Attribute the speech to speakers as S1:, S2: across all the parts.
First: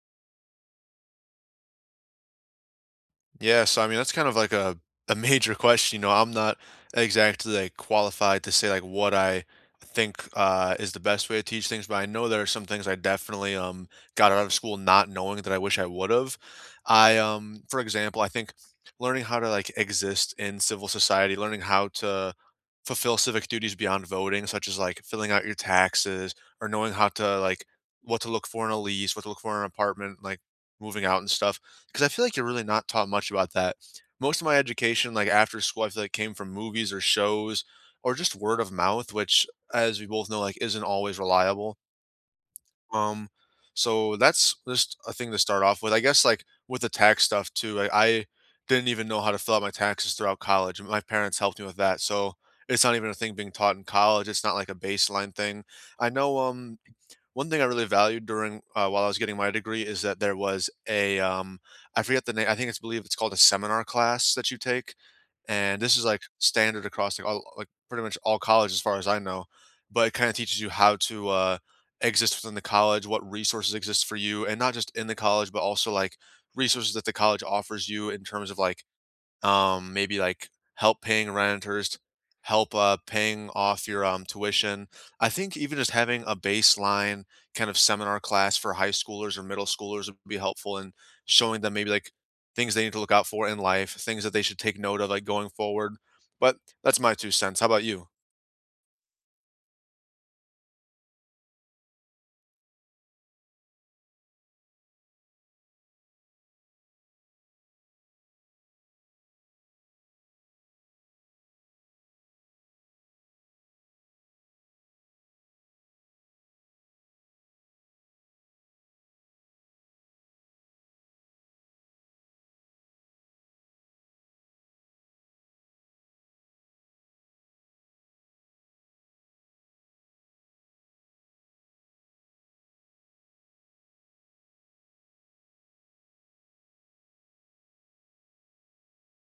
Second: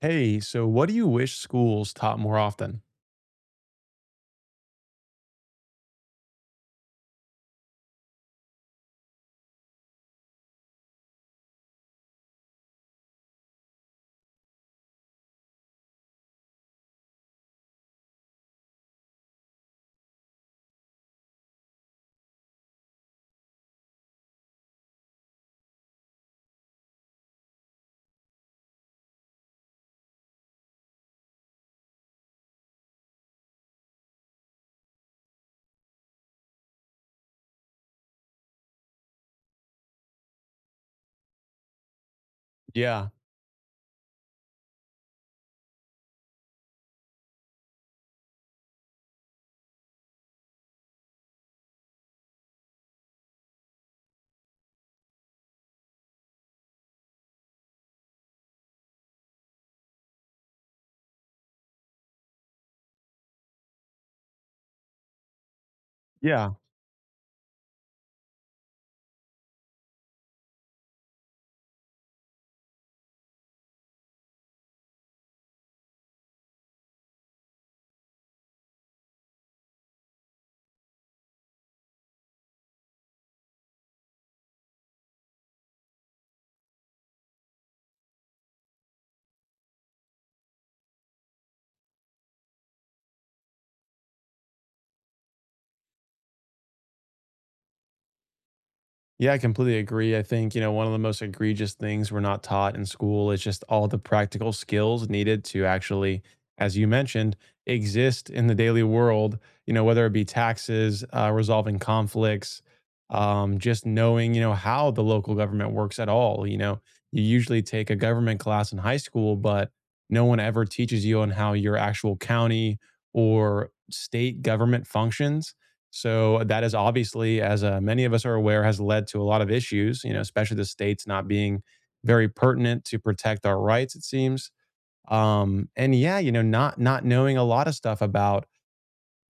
S1: Hey, so what do you wish schools taught more often?
S2: Yeah, so I mean that's kind of like a major question. You know, I'm not exactly like qualified to say like what I think is the best way to teach things, but I know there are some things I definitely got out of school not knowing that I wish I would have. I for example, I think learning how to like exist in civil society, learning how to fulfill civic duties beyond voting, such as like filling out your taxes or knowing how to like what to look for in a lease, what to look for in an apartment, like moving out and stuff. Because I feel like you're really not taught much about that. Most of my education, like after school, I feel like came from movies or shows or just word of mouth, which, as we both know, like isn't always reliable.
S1: Yeah.
S2: Um, so that's just a thing to start off with. I guess like with the tax stuff too, I didn't even know how to fill out my taxes throughout college. My parents helped me with that. So it's not even a thing being taught in college. It's not like a baseline thing. I know one thing I really valued during while I was getting my degree is that there was a I forget the name. I think it's believe it's called a seminar class that you take, and this is like
S1: Yeah.
S2: standard across like all like pretty much all college as far as I know. But it kind of teaches you how to exist within the college, what resources exist for you, and not just in the college, but also like resources that the college offers you in terms of like maybe like help paying renters, help paying off your tuition. I think even just having a baseline kind of seminar class for high schoolers or middle schoolers would be helpful in showing them maybe like things they need to look out for in life, things that they should take note of like going forward. But that's my two cents. How about you?
S1: Yeah, I completely agree. I think, you know, one of the most egregious things we're not taught in school is just all the practical skills needed to actually, as you mentioned, exist in the daily world, you know, whether it be taxes, resolving conflicts, just knowing, you know, how the local government works at all. You know, you usually take a government class in high school, but no one ever teaches you on how your actual county or state government functions, so that is obviously, as many of us are aware, has led to a lot of issues. You know, especially the states not being very pertinent to protect our rights. It seems, and yeah, you know, not knowing a lot of stuff about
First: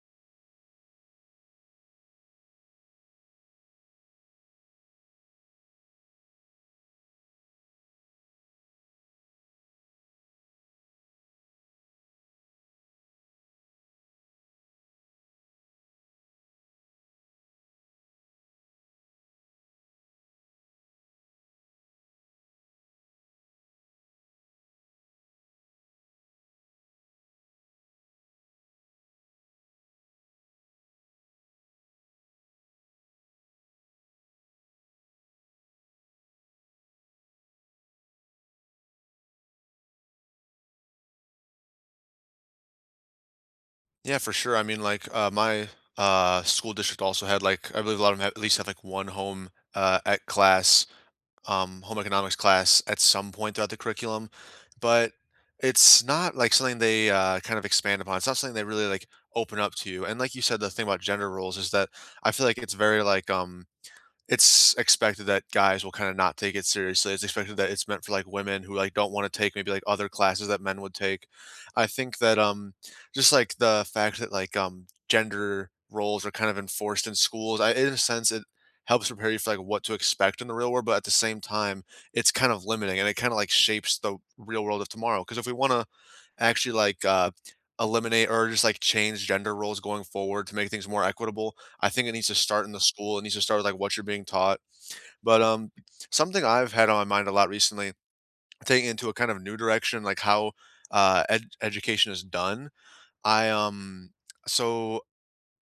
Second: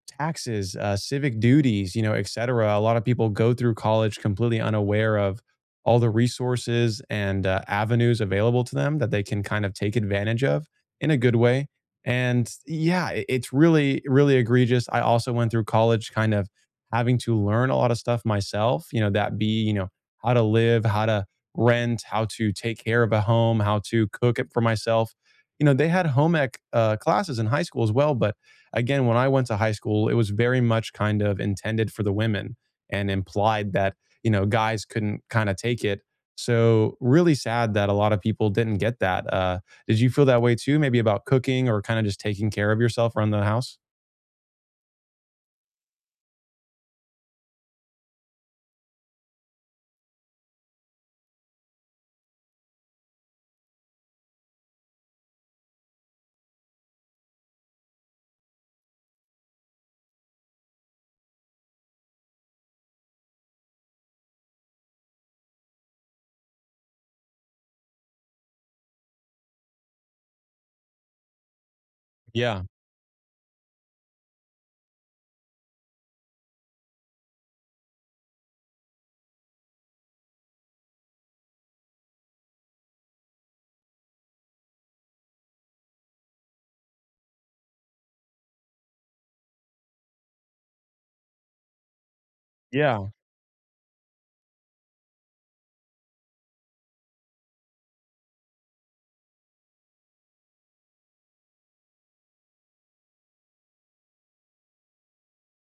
S1: taxes, civic duties, you know, et cetera. A lot of people go through college completely unaware of all the resources and avenues available to them that they can kind of take advantage of in a good way. And yeah, it's really, really egregious. I also went through college kind of having to learn a lot of stuff myself, you know, that be, you know, how to live, how to rent, how to take care of a home, how to cook it for myself. You know, they had home ec classes in high school as well, but again, when I went to high school, it was very much kind of intended for the women and implied that, you know, guys couldn't kind of take it. So, really sad that a lot of people didn't get that. Did you feel that way too? Maybe about cooking or kind of just taking care of yourself around the house?
S2: Yeah, for sure. I mean, like my school district also had like I believe a lot of them have, at least have like one home ec class home economics class at some point throughout the curriculum, but it's not like something they kind of expand upon. It's not something they really like open up to you. And like you said, the thing about gender roles is that I feel like it's very like it's expected that guys will kinda not take it seriously. It's expected that it's meant for, like, women who, like, don't wanna take maybe, like, other classes that men would take. I think that,
S1: Yeah.
S2: just, like, the fact that, like, gender roles are kind of enforced in schools, I in a sense, it helps prepare you for, like, what to expect in the real world, but at the same time, it's kind of limiting, and it kinda, like, shapes the real world of tomorrow. Because if we wanna actually like eliminate or just like change gender roles going forward to make things more equitable. I think it needs to start in the
S1: Yeah.
S2: school. It needs to start with like what you're being taught. But something I've had on my mind a lot recently, taking into a kind of new direction, like how education is done. I um, so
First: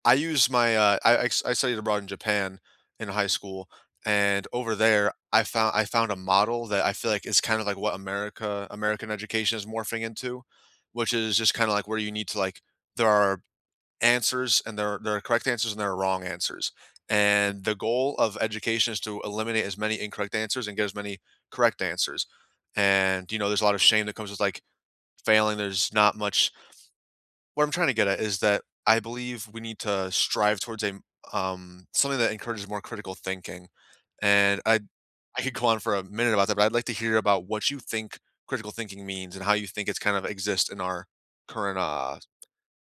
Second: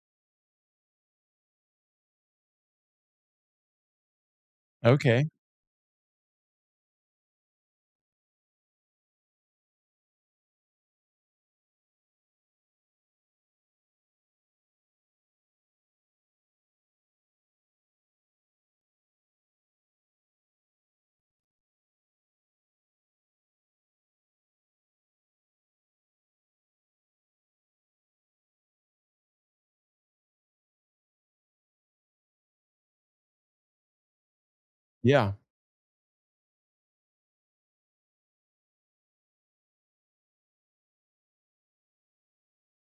S2: I studied abroad in Japan in high school, and over there,
S1: Okay.
S2: I found a model that I feel like is kind of like what American education is morphing into, which is just kinda like where you need to like there are answers and there are correct answers and there are wrong answers, and the goal of education is to eliminate as many incorrect answers and get as many correct answers, and, you know, there's a lot of shame that comes with, like, failing, there's not much what I'm trying to get at is that I believe we need to strive towards a something that encourages more critical thinking, and I
S1: Yeah.
S2: I could go on for a minute about that, but I'd like to hear about what you think critical thinking means and how you think it's kind of exist in our current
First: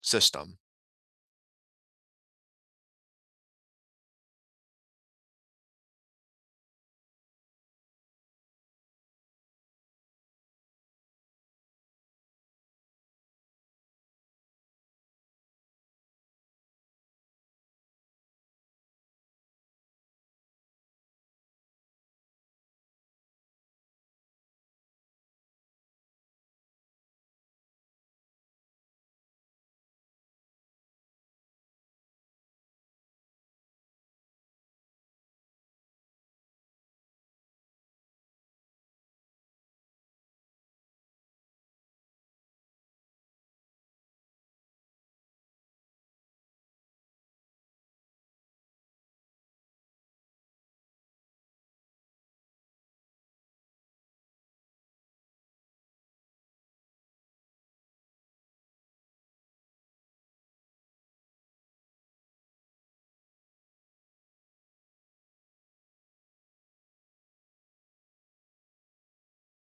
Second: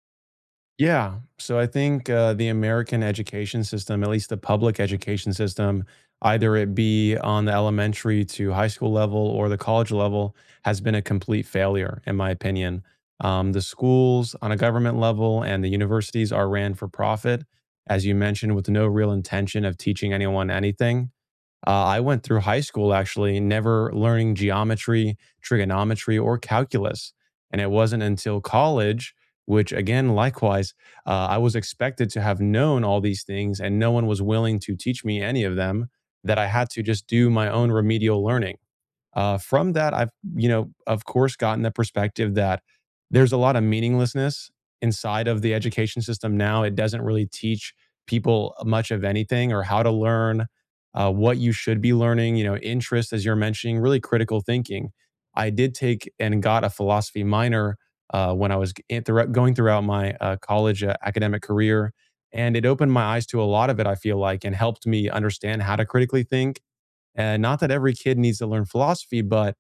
S2: system.
S1: Yeah. So I think the American education system, at least the public education system, either it be on the elementary to high school level or the college level, has been a complete failure, in my opinion. The schools on a government level and the universities are ran for profit, as you mentioned, with no real intention of teaching anyone anything. I went through high school actually never learning geometry, trigonometry, or calculus. And it wasn't until college, which again, likewise, I was expected to have known all these things and no one was willing to teach me any of them, that I had to just do my own remedial learning. From that, I've, you know, of course, gotten the perspective that there's a lot of meaninglessness inside of the education system now. It doesn't really teach people much of anything or how to learn, what you should be learning, you know, interest, as you're mentioning, really critical thinking. I did take and got a philosophy minor when I was going throughout my college academic career. And it opened my eyes to a lot of it, I feel like, and helped me understand how to critically think, and not that every kid needs to learn philosophy, but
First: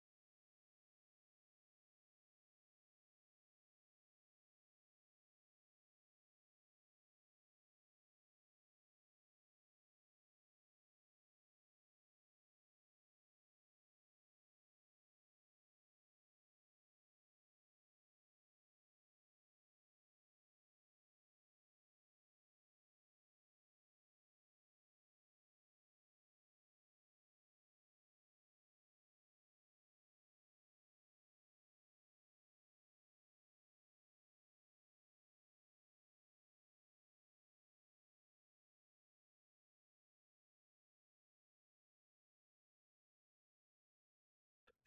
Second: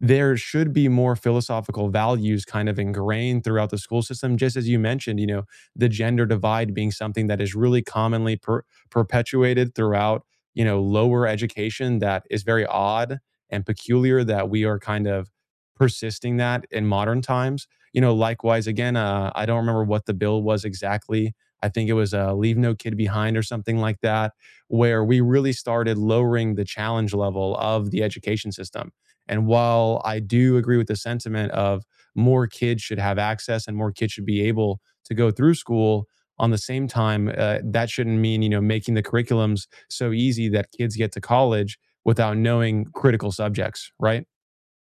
S1: there should be more philosophical values kind of ingrained throughout the school system, just as you mentioned. You know, the gender divide being something that is really commonly perpetuated throughout, you know, lower education, that is very odd and peculiar that we are kind of persisting that in modern times. You know, likewise again, I don't remember what the bill was exactly. I think it was leave no kid behind or something like that, where we really started lowering the challenge level of the education system. And while I do agree with the sentiment of more kids should have access and more kids should be able to go through school, on the same time, that shouldn't mean, you know, making the curriculums so easy that kids get to college without knowing critical subjects, right?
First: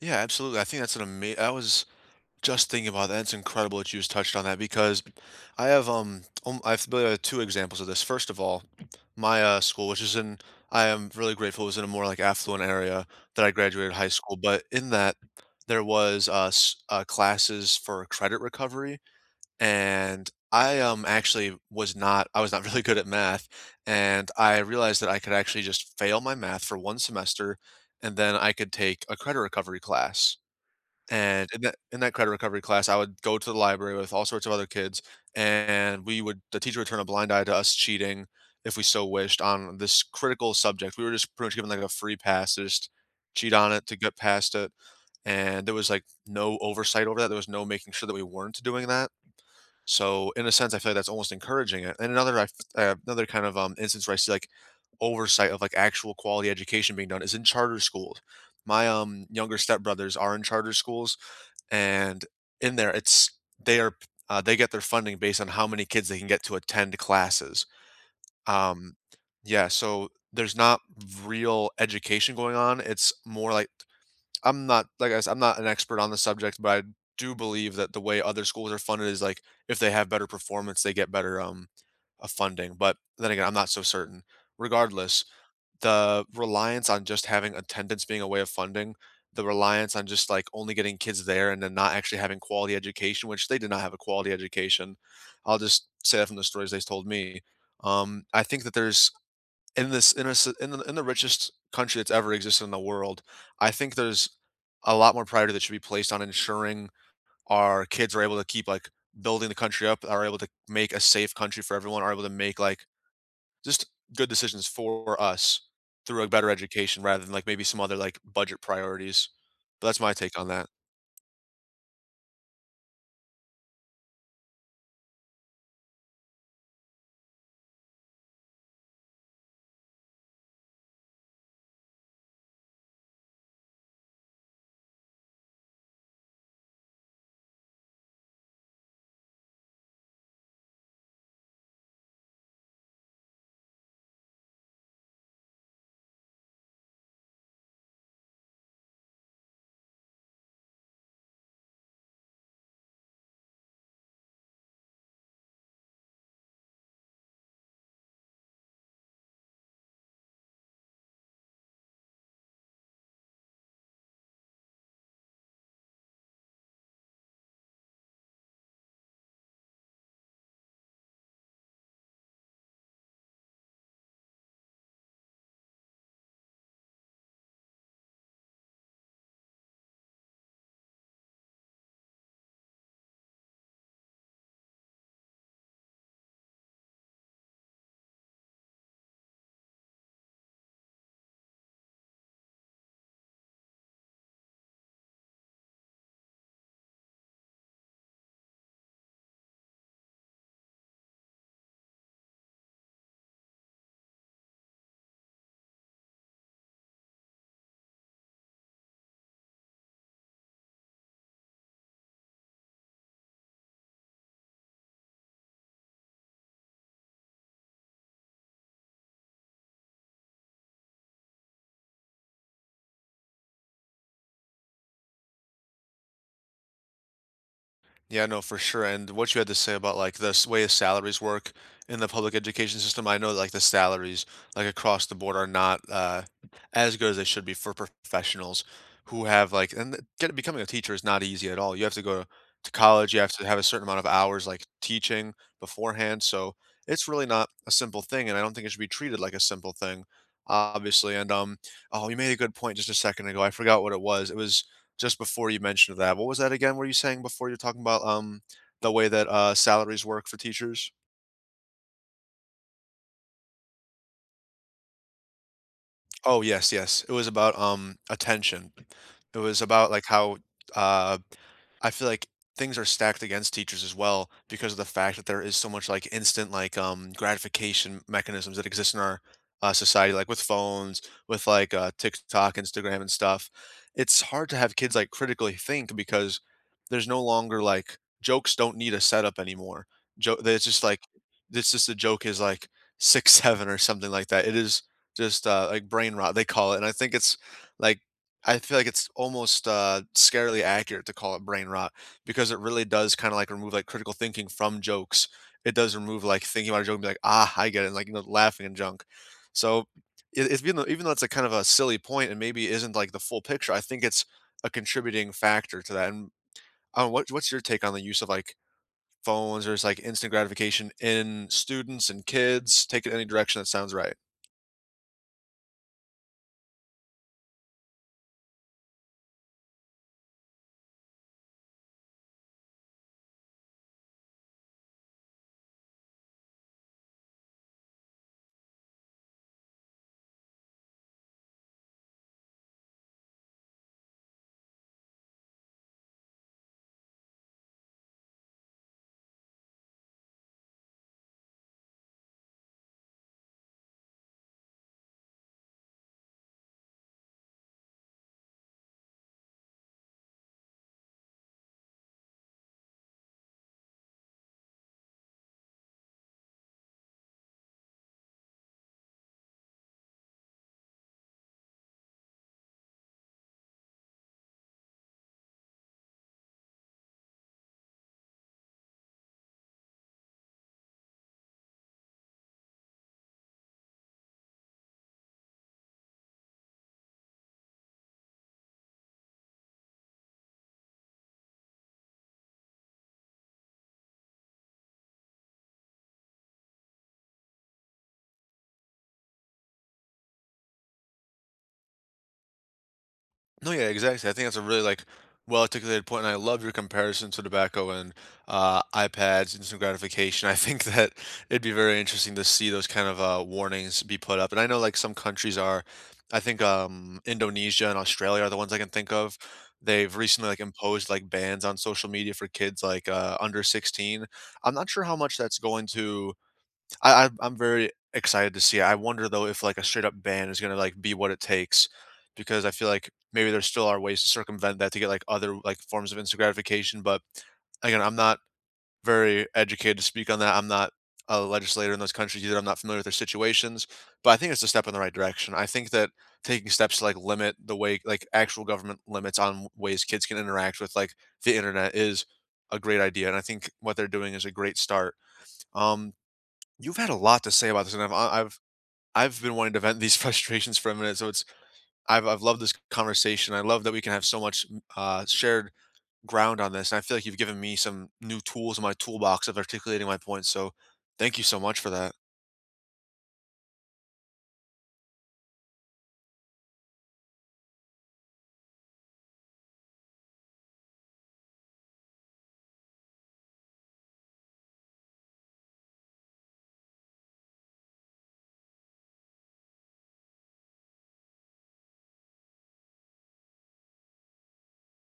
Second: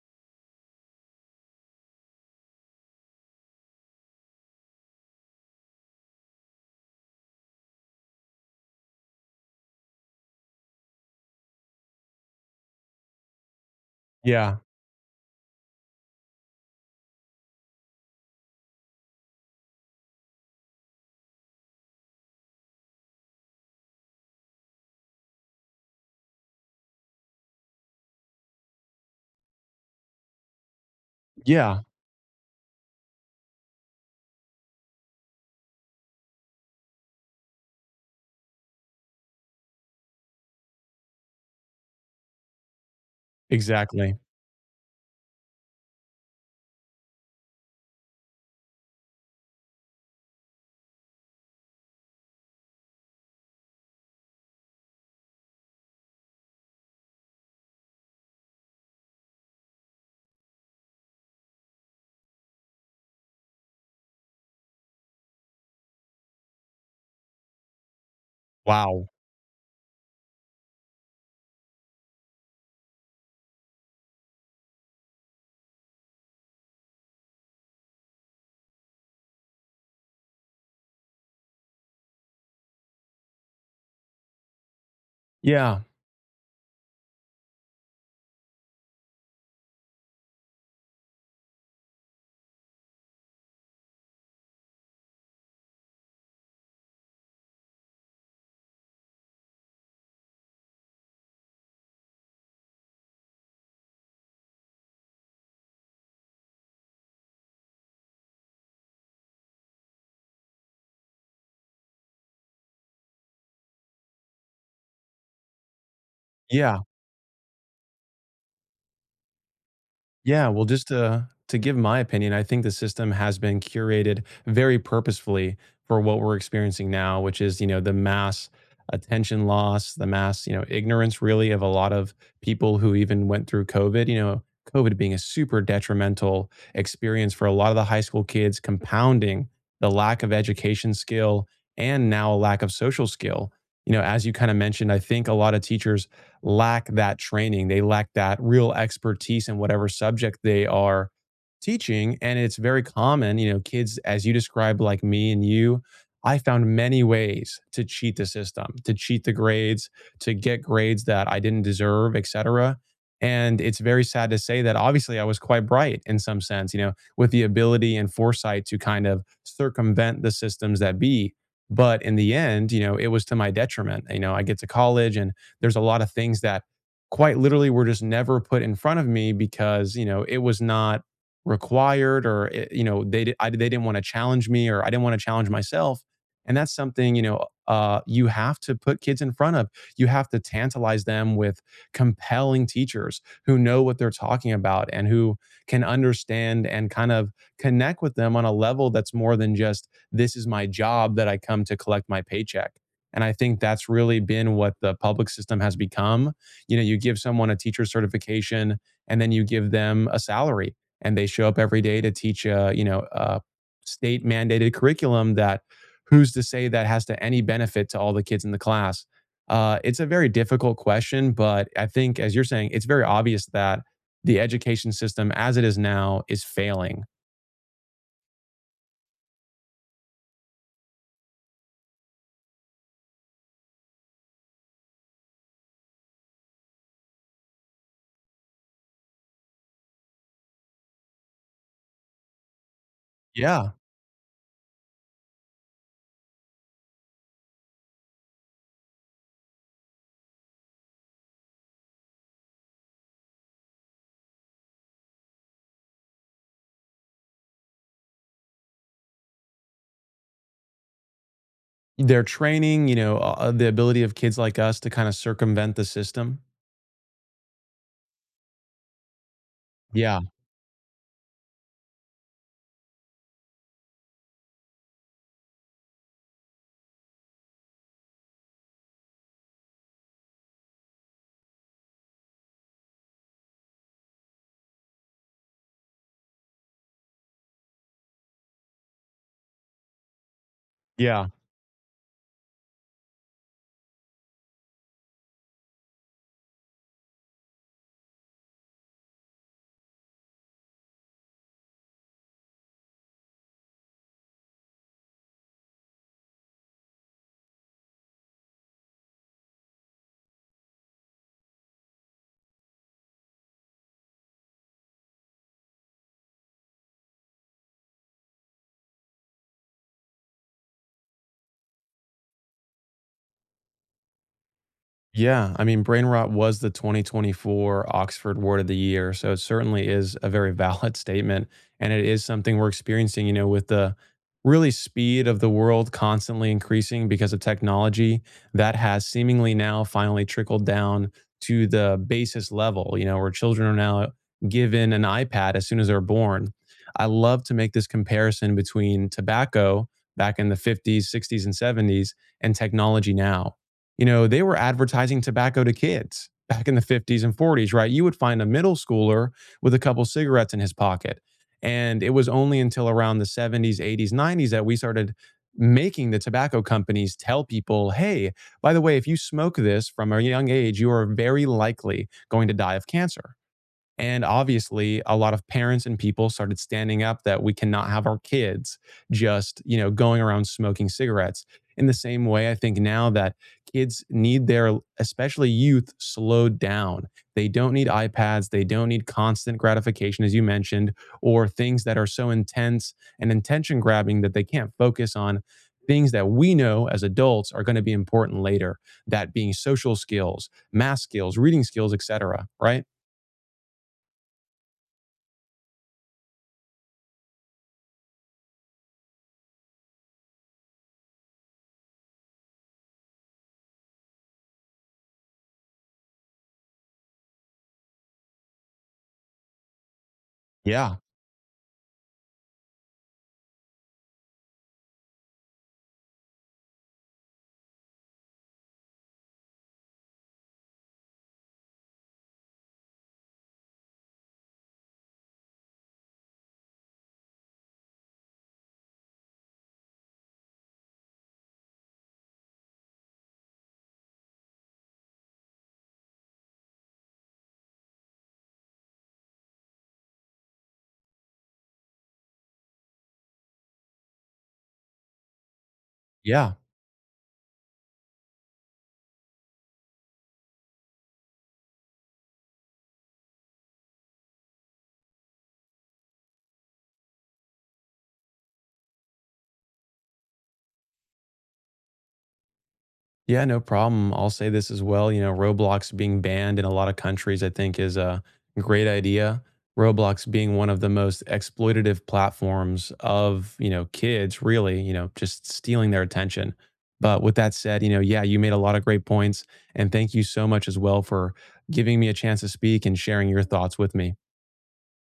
S2: Yeah, absolutely. I think that's an amazing. That was Just thinking about that, it's incredible that you just touched on that because I have really have two examples of this. First of all, my school, which is in I am really grateful, it was in a more like affluent area that I graduated high school.
S1: Yeah,
S2: But in that, there was classes for credit recovery, and I actually was not really good at math, and I realized that I could actually just fail my math for one semester, and then I could take a credit recovery class and in that
S1: yeah,
S2: in that credit recovery class, I would go to the library with all sorts of other kids, and we would the teacher would turn a blind eye to us cheating if we so wished on this critical subject. We were just pretty much given like a free pass to just cheat on it to get
S1: exactly.
S2: past it. And there was like no oversight over that. There was no making sure that we weren't doing that. So in a sense, I feel like that's almost encouraging it. And another another kind of instance where I see like oversight of like actual quality education being done is in charter schools. My younger stepbrothers are in charter schools, and in there, it's they are they get their funding based on how many kids they can get to attend classes, um
S1: Wow.
S2: yeah, so there's not real education going on. It's more like, I'm not like I said, I'm not an expert on the subject, but I do believe that the way other schools are funded is like, if they have better performance, they get better funding. But then again, I'm not so certain. Regardless,
S1: Yeah,
S2: the reliance on just having attendance being a way of funding, the reliance on just, like, only getting kids there and then not actually having quality education, which they did not have a quality education. I'll just say that from the stories they told me. I think that there's in this in a s in the richest country that's ever existed in the world, I think there's a lot more priority that should be placed on ensuring our kids are able to keep, like, building the country up, are able to make a safe country for everyone, are able to make, like, just good decisions for us through a better
S1: yeah.
S2: education rather than, like, maybe some other, like, budget priorities. But that's my take on
S1: Yeah, well,
S2: that.
S1: just to give my opinion, I think the system has been curated very purposefully for what we're experiencing now, which is, you know, the mass attention loss, the mass, you know, ignorance really of a lot of people who even went through COVID, you know, COVID being a super detrimental experience for a lot of the high school kids, compounding the lack of education skill and now a lack of social skill. You know, as you kind of mentioned, I think a lot of teachers lack that training. They lack that real expertise in whatever subject they are teaching. And it's very common, you know, kids, as you described, like me and you, I found many ways to cheat the system, to cheat the grades, to get grades that I didn't deserve, et cetera. And it's very sad to say that obviously I was quite bright in some sense, you know, with the ability and foresight to kind of circumvent the systems that be. But in the end, you know, it was to my detriment. You know, I get to college and there's a lot of things that quite literally were just never put in front of me because, you know, it was not required, or it, you know, they didn't want to challenge me or I didn't want to challenge myself. And that's something, you know, you have to put kids in front of, you have to tantalize them with compelling teachers who know what they're talking about and who can understand and kind of connect with them on a level that's more than just this is my job that I come to collect my paycheck. And I think that's really been what the public system has become. You know, you give someone a teacher certification and then you give them a salary and they show up every day to teach a, you know, a state mandated curriculum that who's to say that has to any benefit to all the kids in the class? It's a very difficult question, but I think, as you're saying, it's very obvious that the education system as it is now is failing.
S2: Yeah, no, for sure. And what you had to say about like the way salaries work in the public education system, I know like the salaries like across the board are not as good as they should be for professionals who have like and th- get, becoming a teacher is not easy at all. You have to go to college, you have to have a
S1: Yeah.
S2: certain amount of hours like teaching beforehand. So it's really not a simple thing, and I don't think it should be treated like a simple thing, obviously. And oh, you made a good point just a second ago. I forgot what it was. It was just before you mentioned that, what was that again? Were you saying before you're talking about the way that salaries work for teachers?
S1: They're training, you know, the ability of kids like us to kind of circumvent the system.
S2: Oh yes, yes. It was about attention. It was about like
S1: Yeah.
S2: how uh I feel like things are stacked against teachers as well because of the fact that there is so much like instant like gratification mechanisms that exist in our society like with phones with like tiktok instagram and stuff. It's hard to have kids like critically think because there's no longer like jokes don't need a setup anymore. Joke it's just like
S1: Yeah.
S2: it's just The joke is like six seven or something like that. It is just like brain rot they call it, and I think it's like I feel like it's almost, scarily accurate to call it brain rot because it really does kinda, like, remove, like, critical thinking from jokes. It does remove, like, thinking about a joke and be like, "Ah, I get it," and, like, you know, laughing and junk. So, it's even though it's a kind of a silly point and maybe isn't, like, the full picture, I think it's a contributing factor to that, and, I don't know, what's your take on the use of, like, phones or just, like, instant gratification in students and kids? Take it any direction that sounds right.
S1: Yeah. I mean, brain rot was the 2024 Oxford Word of the Year. So it certainly is a very valid statement. And it is something we're experiencing, you know, with the really speed of the world constantly increasing because of technology that has seemingly now finally trickled down to the basis level, you know, where children are now given an iPad as soon as they're born. I love to make this comparison between tobacco back in the 50s, 60s, and 70s and technology now. You know, they were advertising tobacco to kids back in the 50s and 40s, right? You would find a middle schooler with a couple cigarettes in his pocket. And it was only until around the 70s, 80s, 90s that we started making the tobacco companies tell people, hey, by the way, if you smoke this from a young age, you are very likely going to die of cancer. And obviously, a lot of parents and people started standing up that we cannot have our kids just, you know, going around smoking cigarettes. In the same way, I think now that kids need their, especially youth, slowed down. They don't need iPads. They don't need constant gratification, as you mentioned, or things that are so intense and attention grabbing that they can't focus on things that we know as adults are going to be important later. That being social skills, math skills, reading skills, etc. Right?
S2: No, yeah, exactly. I think that's a really like well articulated point, and I love your comparison to tobacco and iPads, instant gratification. I think that it'd be very interesting to see those kind of warnings be put up. And I know like some countries are, I think Indonesia and Australia are the ones I can think of. They've recently like
S1: Yeah,
S2: imposed like bans on social media for kids like under 16. I'm not sure how much that's going to. I'm very excited to see it. I wonder though if like a straight up ban is gonna like be what it takes, because I feel like maybe there still are ways to circumvent that to get like other like forms of instant gratification. But again, I'm not very educated to speak on that. I'm not a legislator in those countries either. I'm not familiar with their situations, but I think it's a step in the right direction. I think that taking steps to like limit the way like actual government limits on ways kids can interact with like the internet is a great idea, and I think what they're doing is a great start. Um,
S1: yeah.
S2: You've had a lot to say about this, and I've I- I've been wanting to vent these frustrations for a minute. So it's I've loved this conversation. I love that we can have so much shared ground on this, and I feel like you've given me some new tools in my toolbox of articulating my points. So thank you so much for that.
S1: Yeah, no problem. I'll say this as well. You know, Roblox being banned in a lot of countries, I think, is a great idea. Roblox being one of the most exploitative platforms of, you know, kids, really, you know, just stealing their attention. But with that said, you know, yeah, you made a lot of great points. And thank you so much as well for giving me a chance to speak and sharing your thoughts with me.